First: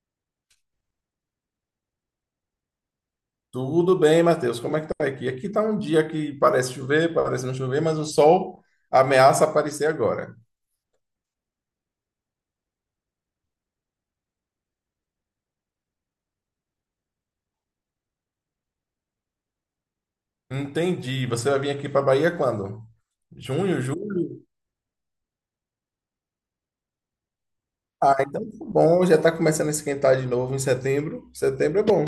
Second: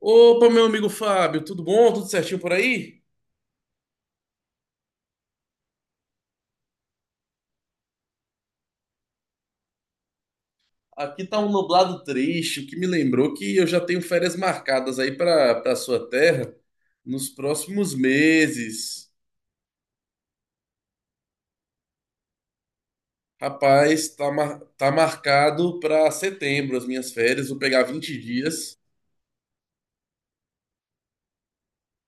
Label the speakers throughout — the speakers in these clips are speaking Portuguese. Speaker 1: Opa, meu amigo Fábio, tudo bom? Tudo certinho por aí?
Speaker 2: Tudo bem, Matheus? Como é que tá aqui? Aqui tá um dia que parece chover, parece não chover, mas o sol ameaça aparecer agora.
Speaker 1: Aqui tá um nublado triste, o que me lembrou que eu já tenho férias marcadas aí para sua terra nos próximos meses.
Speaker 2: Entendi. Você vai vir aqui para Bahia quando? Junho,
Speaker 1: Rapaz, tá,
Speaker 2: julho?
Speaker 1: tá marcado para setembro as minhas férias, vou pegar
Speaker 2: Ah,
Speaker 1: vinte
Speaker 2: então tá
Speaker 1: dias
Speaker 2: bom, já tá começando a esquentar de novo em setembro. Setembro é bom.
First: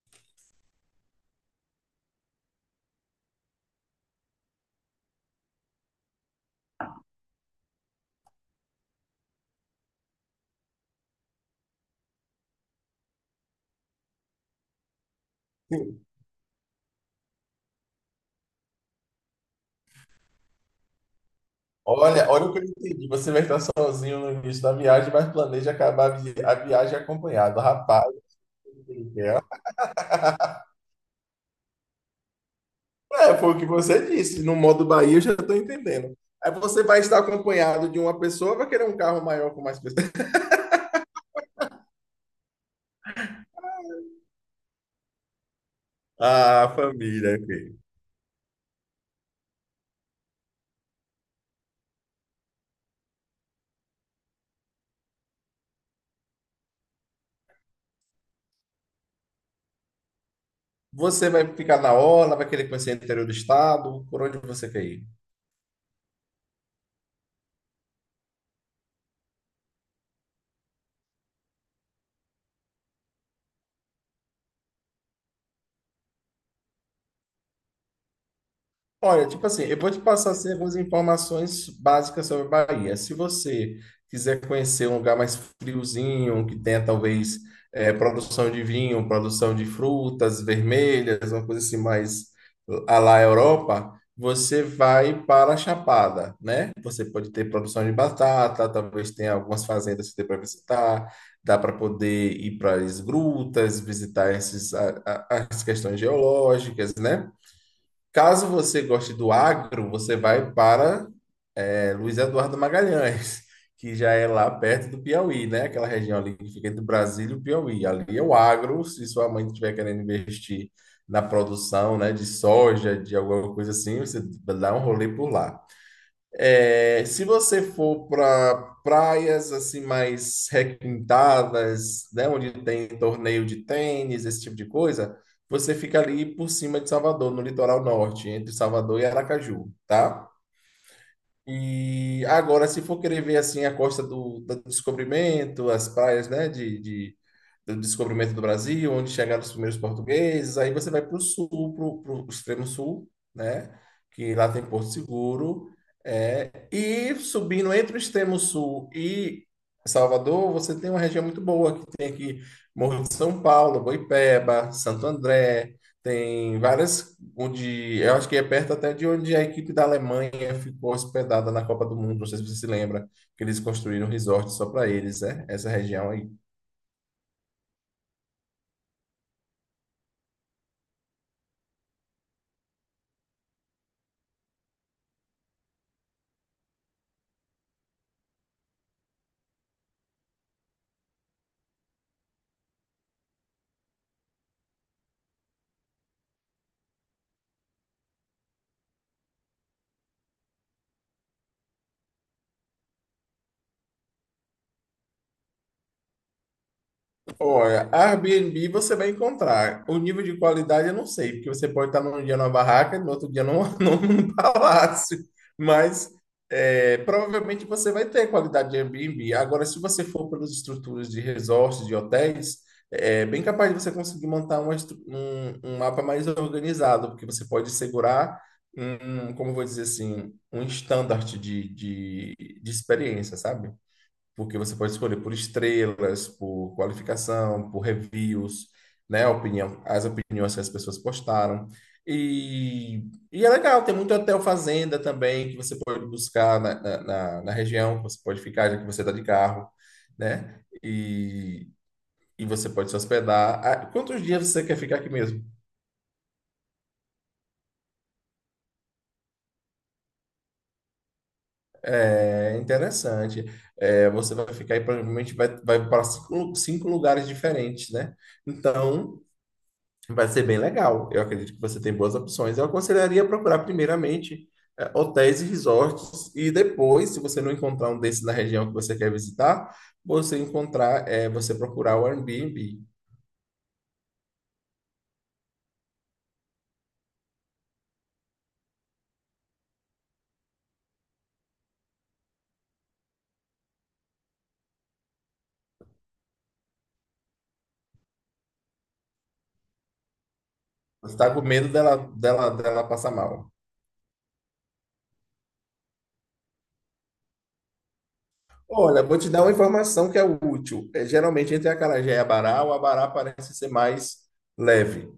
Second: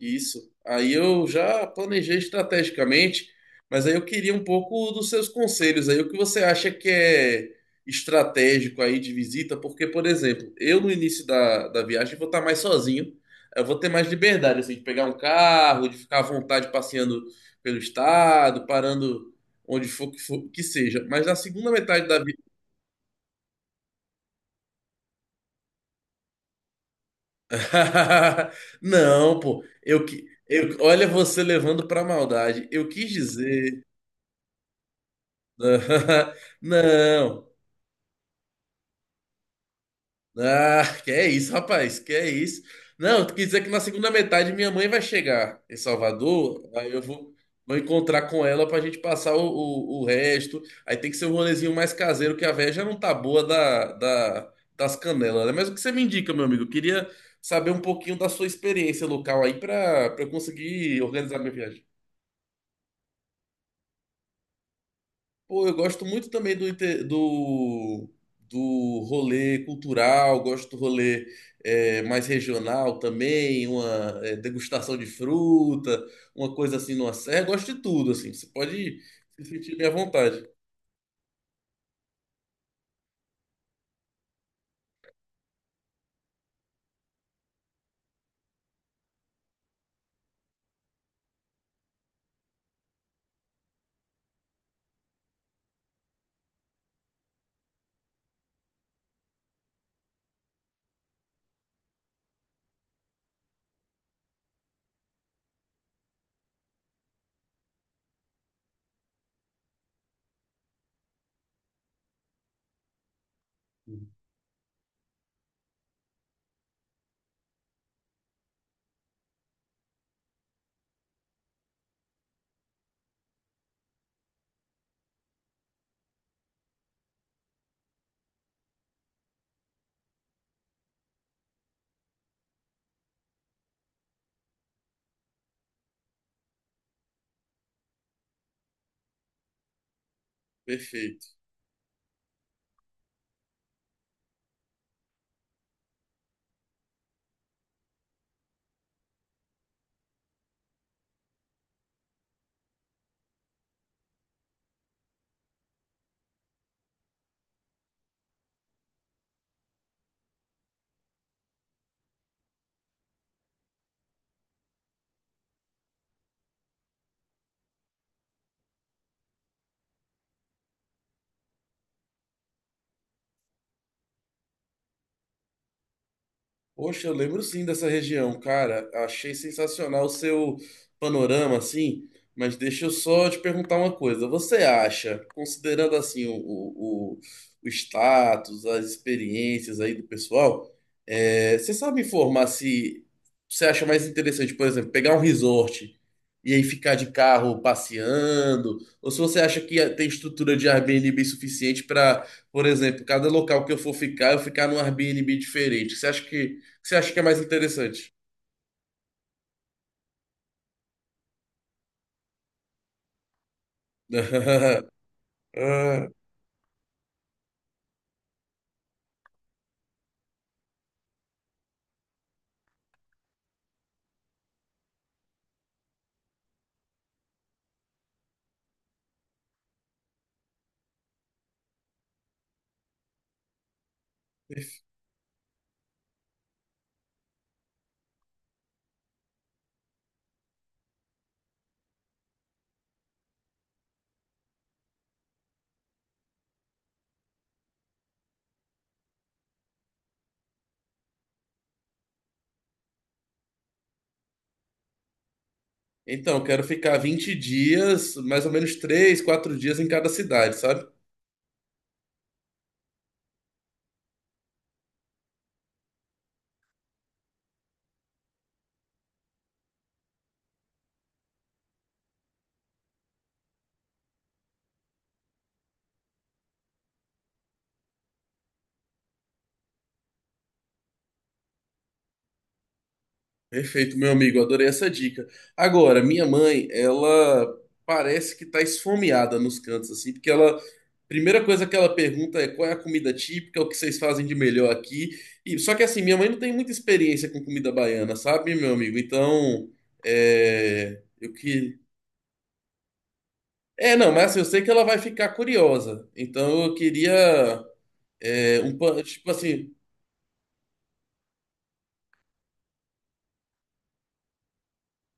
Speaker 1: Isso. Aí eu já planejei estrategicamente, mas aí eu queria um pouco dos seus conselhos aí. O que você acha que é estratégico aí de visita? Porque, por exemplo, eu no início da viagem vou estar mais sozinho. Eu vou ter mais liberdade, assim, de pegar um carro, de
Speaker 2: Sim.
Speaker 1: ficar à vontade passeando pelo estado, parando onde que seja. Mas na segunda metade da
Speaker 2: Olha,
Speaker 1: vida.
Speaker 2: olha o que eu entendi. Você vai estar sozinho no início da viagem, mas planeja acabar a viagem acompanhado. Rapaz,
Speaker 1: Não, pô. Eu que. Eu, olha você levando pra maldade. Eu quis
Speaker 2: é, foi o que
Speaker 1: dizer.
Speaker 2: você disse. No modo Bahia, eu já estou entendendo. Aí você vai estar
Speaker 1: Não.
Speaker 2: acompanhado de uma pessoa, vai querer um carro maior com mais pessoas.
Speaker 1: Ah, que é isso, rapaz? Que é isso? Não, quer dizer que na segunda metade minha mãe vai chegar em Salvador,
Speaker 2: Ah,
Speaker 1: aí
Speaker 2: família,
Speaker 1: vou
Speaker 2: ok.
Speaker 1: encontrar com ela pra gente passar o resto. Aí tem que ser um rolezinho mais caseiro, que a véia já não tá boa das canelas, né? Mas o que você me indica, meu amigo? Eu queria saber um pouquinho da sua experiência local aí pra eu conseguir
Speaker 2: Você
Speaker 1: organizar
Speaker 2: vai
Speaker 1: minha
Speaker 2: ficar
Speaker 1: viagem.
Speaker 2: na orla, vai querer conhecer o interior do estado, por onde você quer ir?
Speaker 1: Pô, eu gosto muito também do rolê cultural, gosto do rolê mais regional também, uma degustação de fruta, uma coisa assim numa serra, gosto de tudo, assim, você pode
Speaker 2: Olha,
Speaker 1: se
Speaker 2: tipo assim,
Speaker 1: sentir
Speaker 2: eu
Speaker 1: bem à
Speaker 2: vou te passar
Speaker 1: vontade.
Speaker 2: assim, algumas informações básicas sobre a Bahia. Se você quiser conhecer um lugar mais friozinho, que tenha talvez produção de vinho, produção de frutas vermelhas, uma coisa assim mais à la Europa, você vai para a Chapada, né? Você pode ter produção de batata, talvez tenha algumas fazendas que dê para visitar, dá para poder ir para as grutas, visitar esses, as questões geológicas, né? Caso você goste do agro, você vai para é, Luiz Eduardo Magalhães, que já é lá perto do Piauí, né? Aquela região ali que fica entre Brasília e o Piauí. Ali é o agro, se sua mãe estiver querendo investir na produção, né, de soja, de alguma coisa assim, você dá um rolê por lá. É, se você for para praias assim mais requintadas, né, onde tem torneio de tênis, esse tipo de coisa, você fica ali por cima de Salvador, no litoral norte, entre Salvador e Aracaju, tá?
Speaker 1: Perfeito.
Speaker 2: E agora, se for querer ver assim a costa do Descobrimento, as praias, né, do Descobrimento do Brasil, onde chegaram os primeiros portugueses, aí você vai para o sul, para o extremo sul, né? Que lá tem Porto Seguro. E subindo entre o extremo sul e Salvador, você tem uma região muito boa, que tem aqui Morro de São Paulo, Boipeba, Santo André, tem várias, onde eu acho que é perto até de onde a equipe da Alemanha ficou hospedada na Copa do Mundo, não sei se você se lembra, que eles construíram um resort só para eles, né? Essa região.
Speaker 1: Poxa, eu lembro sim dessa região, cara. Achei sensacional o seu panorama, assim. Mas deixa eu só te perguntar uma coisa. Você acha, considerando assim o status, as experiências aí do pessoal, você sabe informar se você acha mais interessante, por exemplo, pegar um resort e aí ficar de carro passeando? Ou se você acha que tem estrutura de Airbnb suficiente para, por exemplo, cada local que eu for ficar, eu ficar num Airbnb diferente? Você acha que você acha que é mais
Speaker 2: Olha,
Speaker 1: interessante?
Speaker 2: Airbnb você vai encontrar. O nível de qualidade eu não sei, porque você pode estar num dia numa barraca e no outro dia num, num palácio.
Speaker 1: Ah,
Speaker 2: Mas é, provavelmente você vai ter qualidade de Airbnb. Agora, se você for pelas estruturas de resorts, de hotéis, é bem capaz de você conseguir montar uma um mapa mais organizado, porque você pode segurar como eu vou dizer assim, um standard de experiência, sabe? Porque você pode escolher por estrelas, por qualificação, por reviews, né? A opinião, as opiniões que as pessoas postaram. E, e é legal, tem muito hotel fazenda também que você pode buscar na região, que você pode ficar, já que você está de carro, né? E você pode se hospedar. Ah, quantos dias você quer ficar aqui mesmo?
Speaker 1: então, quero ficar 20 dias, mais ou menos 3, 4 dias em cada cidade, sabe?
Speaker 2: É interessante. É, você vai ficar aí, provavelmente vai para cinco lugares diferentes, né? Então, vai ser bem legal. Eu acredito que você tem boas opções. Eu aconselharia procurar primeiramente hotéis e resorts e depois, se você não encontrar um desses na região que você quer visitar, você encontrar, você procurar o Airbnb.
Speaker 1: Perfeito, meu amigo, adorei essa dica. Agora, minha mãe, ela parece que tá esfomeada nos cantos, assim, porque ela. Primeira coisa que ela pergunta é qual é a comida típica, o que vocês fazem de melhor aqui. E, só que assim, minha mãe não tem muita experiência com comida baiana, sabe, meu amigo? Então, é,
Speaker 2: Você
Speaker 1: eu
Speaker 2: está com medo
Speaker 1: que
Speaker 2: dela passar mal.
Speaker 1: É, não, mas assim, eu sei que ela vai ficar curiosa. Então eu queria
Speaker 2: Olha, vou te
Speaker 1: tipo
Speaker 2: dar uma
Speaker 1: assim,
Speaker 2: informação que é útil. É geralmente entre acarajé e abará, o abará parece ser mais leve.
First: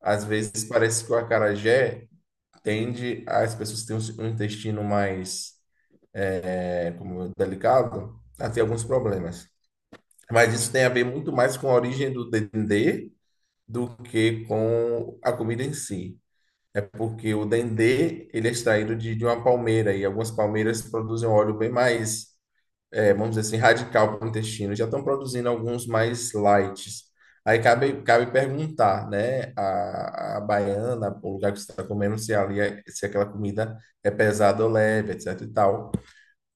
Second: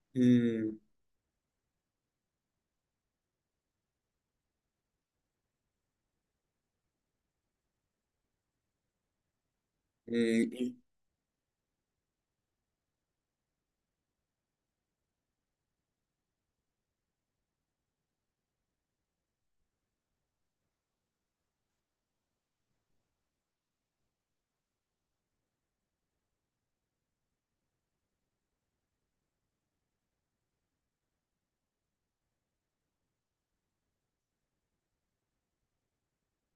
Speaker 2: Às vezes
Speaker 1: um,
Speaker 2: parece que o acarajé tende, as pessoas têm um intestino mais, né, como é delicado, ela tem alguns problemas. Mas isso
Speaker 1: um,
Speaker 2: tem a ver muito mais com a origem do dendê do que com a comida em si. É porque o dendê, ele é extraído de uma palmeira, e algumas palmeiras produzem um óleo bem mais, vamos dizer assim, radical para o intestino. Já estão produzindo alguns mais light. Aí, cabe, cabe perguntar, né, a baiana, o lugar que você está comendo, se ali é, se aquela comida é pesada ou leve, etc e tal.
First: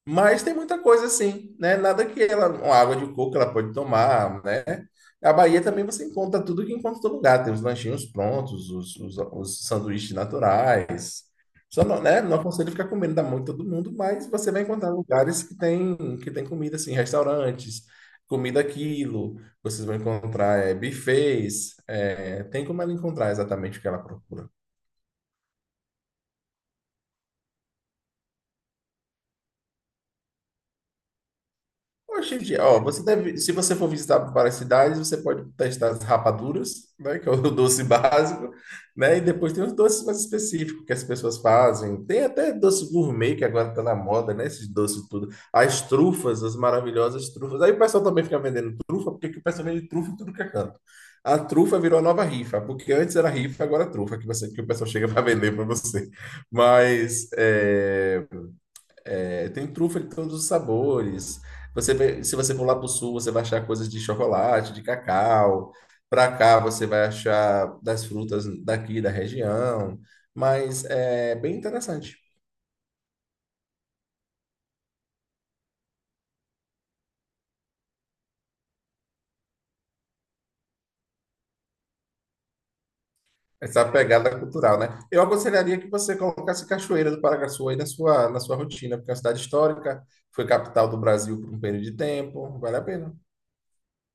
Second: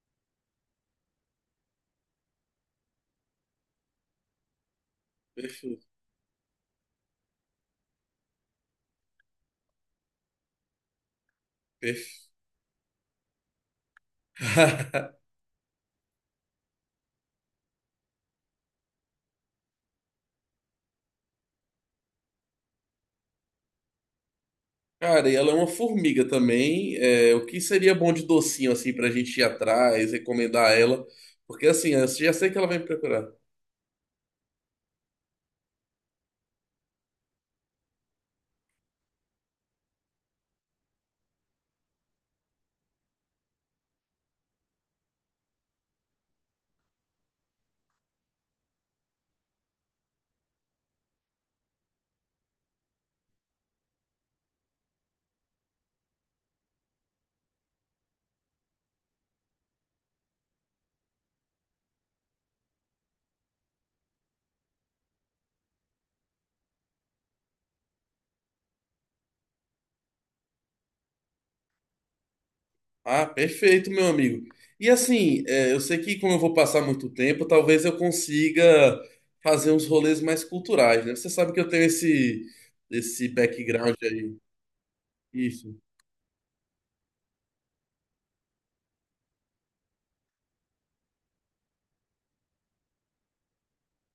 Speaker 2: Mas tem muita coisa assim, né? Nada que ela, uma água de coco ela pode tomar, né? A Bahia
Speaker 1: perfe-
Speaker 2: também você encontra tudo que encontra em todo lugar. Tem os lanchinhos prontos, os sanduíches naturais. Só não, né?
Speaker 1: perfe-
Speaker 2: Não aconselho ficar comendo da mão de todo mundo, mas você vai encontrar lugares que tem comida assim, restaurantes, comida aquilo. Vocês vão encontrar é, buffets. É, tem como ela encontrar exatamente o que ela procura.
Speaker 1: Cara, e ela é uma formiga também. É, o que seria bom de docinho assim pra gente ir atrás, recomendar a ela? Porque assim, eu já
Speaker 2: Hoje em
Speaker 1: sei que
Speaker 2: dia,
Speaker 1: ela vai
Speaker 2: ó,
Speaker 1: me
Speaker 2: você
Speaker 1: procurar.
Speaker 2: deve, se você for visitar várias cidades, você pode testar as rapaduras, né, que é o doce básico, né, e depois tem os doces mais específicos que as pessoas fazem. Tem até doce gourmet que agora tá na moda, né, esses doces tudo. As trufas, as maravilhosas trufas. Aí o pessoal também fica vendendo trufa, porque aqui o pessoal vende trufa em tudo que é canto. A trufa virou a nova rifa, porque antes era rifa, agora é trufa que você, que o pessoal chega para vender para você. Mas é, é, tem trufa de todos os sabores. Se você for lá para o sul, você vai achar coisas de chocolate, de cacau. Para cá, você vai achar das frutas daqui da região. Mas é bem interessante
Speaker 1: Ah, perfeito, meu amigo. E assim, eu sei que como eu vou passar muito tempo, talvez eu consiga fazer uns rolês mais culturais, né? Você sabe que eu tenho esse
Speaker 2: essa
Speaker 1: background aí.
Speaker 2: pegada cultural, né? Eu
Speaker 1: Isso.
Speaker 2: aconselharia que você colocasse Cachoeira do Paraguaçu aí na sua rotina, porque é uma cidade histórica, foi capital do Brasil por um período de tempo, vale a pena.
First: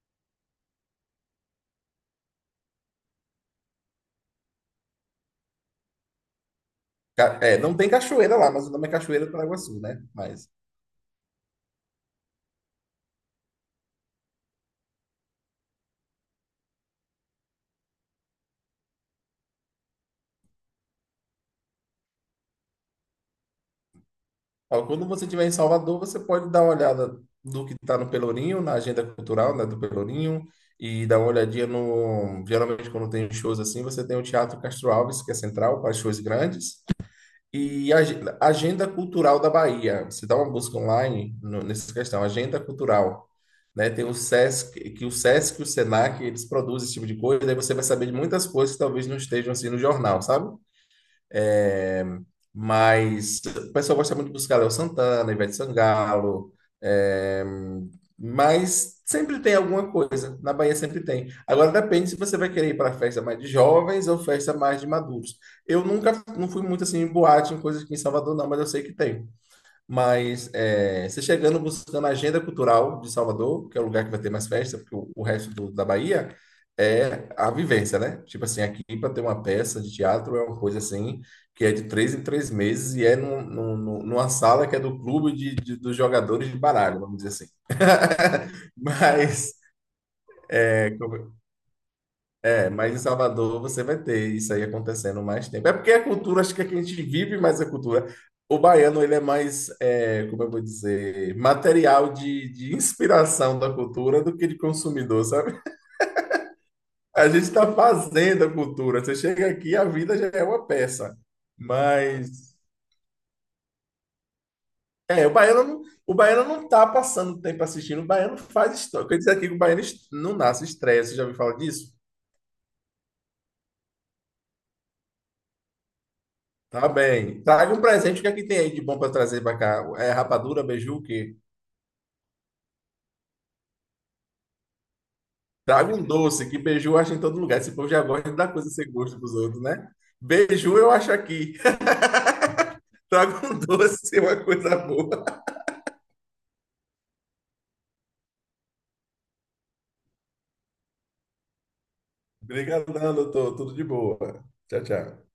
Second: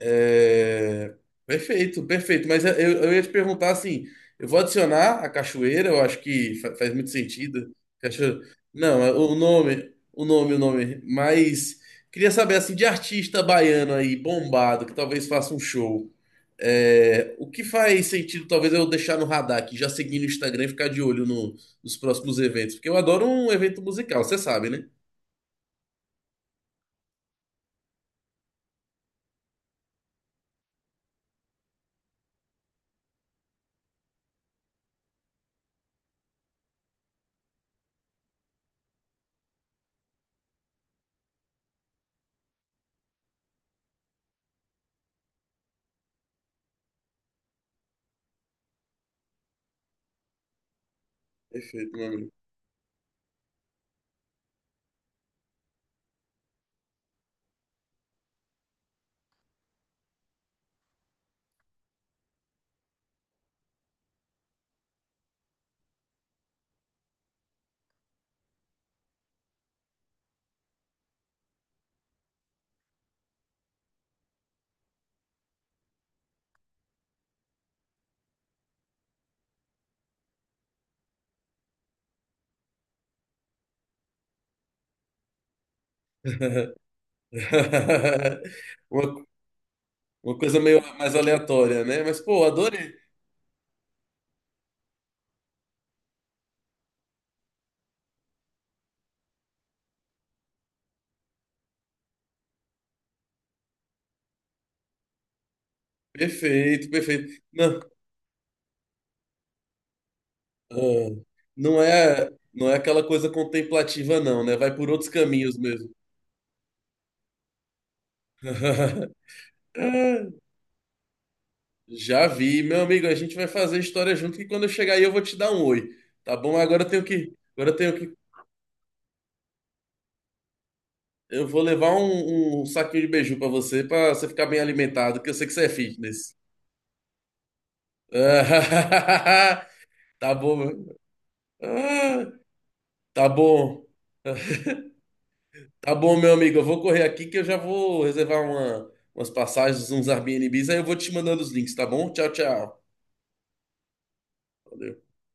Speaker 1: É, perfeito, perfeito. Mas eu ia te perguntar assim: eu vou adicionar a cachoeira, eu acho que faz muito
Speaker 2: É,
Speaker 1: sentido.
Speaker 2: não tem cachoeira
Speaker 1: Cachoeira.
Speaker 2: lá, mas o nome é
Speaker 1: Não, é
Speaker 2: Cachoeira do
Speaker 1: o
Speaker 2: Paraguaçu, né? Mas
Speaker 1: o nome. Mas queria saber assim, de artista baiano aí, bombado, que talvez faça um show. O que faz sentido, talvez, eu deixar no radar aqui, já seguir no Instagram e ficar de olho nos próximos eventos. Porque eu adoro um evento musical, você sabe, né?
Speaker 2: ó, quando você estiver em Salvador, você pode dar uma olhada do que está no Pelourinho, na agenda cultural, né, do Pelourinho, e dar uma olhadinha no. Geralmente, quando tem shows assim, você tem o Teatro Castro Alves, que é central, para shows grandes, e a Agenda Cultural da Bahia. Você dá uma busca online nessa questão, Agenda Cultural. Né? Tem o Sesc, que o Sesc e o Senac, eles produzem esse tipo de coisa, daí você vai saber de muitas coisas que talvez não estejam assim no jornal, sabe?
Speaker 1: Perfeito, meu amigo.
Speaker 2: Mas o pessoal gosta muito de buscar Léo Santana, Ivete Sangalo, é, mas sempre tem alguma coisa. Na Bahia sempre tem. Agora depende se você vai querer ir para festa mais de jovens ou festa mais de maduros. Eu nunca não fui muito assim em boate, em coisas aqui em Salvador, não, mas eu sei que tem. Mas é, você chegando buscando a agenda cultural de Salvador, que é o lugar que vai ter mais festa, porque o resto da Bahia é a vivência, né? Tipo assim, aqui para ter uma peça de teatro é uma coisa assim, que é de três em três meses e é numa sala que é do clube dos jogadores de baralho, vamos dizer assim.
Speaker 1: Uma
Speaker 2: Mas
Speaker 1: Uma coisa meio mais aleatória, né? Mas, pô,
Speaker 2: é,
Speaker 1: adorei.
Speaker 2: mas em Salvador você vai ter isso aí acontecendo mais tempo. É porque a cultura, acho que é que a gente vive mais a cultura. O baiano, ele é mais, é, como eu vou dizer, material de inspiração da cultura do que de consumidor, sabe?
Speaker 1: Perfeito,
Speaker 2: A
Speaker 1: perfeito.
Speaker 2: gente está
Speaker 1: Não,
Speaker 2: fazendo a cultura. Você chega aqui, a vida já é uma peça.
Speaker 1: ah,
Speaker 2: Mas,
Speaker 1: não é aquela coisa contemplativa, não, né? Vai por outros
Speaker 2: é,
Speaker 1: caminhos mesmo.
Speaker 2: o baiano não tá passando tempo assistindo. O baiano faz história. Eu queria dizer aqui que o não nasce estresse. Você já ouviu falar disso?
Speaker 1: Já vi, meu amigo. A gente vai fazer história junto que quando eu chegar aí eu vou te dar um oi, tá bom?
Speaker 2: Tá bem.
Speaker 1: Agora
Speaker 2: Traga
Speaker 1: eu
Speaker 2: um
Speaker 1: tenho que,
Speaker 2: presente. O que é que tem aí de bom para trazer para cá? É rapadura, beiju, o quê?
Speaker 1: eu vou levar um saquinho de beiju pra você ficar bem alimentado, que eu sei que você é
Speaker 2: Traga um
Speaker 1: fitness.
Speaker 2: doce, que beiju acha em todo lugar. Esse povo já gosta da coisa sem gosto dos outros, né?
Speaker 1: Tá bom,
Speaker 2: Beiju eu
Speaker 1: meu.
Speaker 2: acho aqui.
Speaker 1: Ah, tá
Speaker 2: Traga um
Speaker 1: bom.
Speaker 2: doce, uma coisa boa.
Speaker 1: Tá bom, meu amigo. Eu vou correr aqui que eu já vou reservar umas passagens, uns Airbnbs, aí eu vou te mandando os links, tá bom? Tchau, tchau.
Speaker 2: Obrigadão, doutor. Tudo de boa. Tchau,
Speaker 1: Valeu.
Speaker 2: tchau.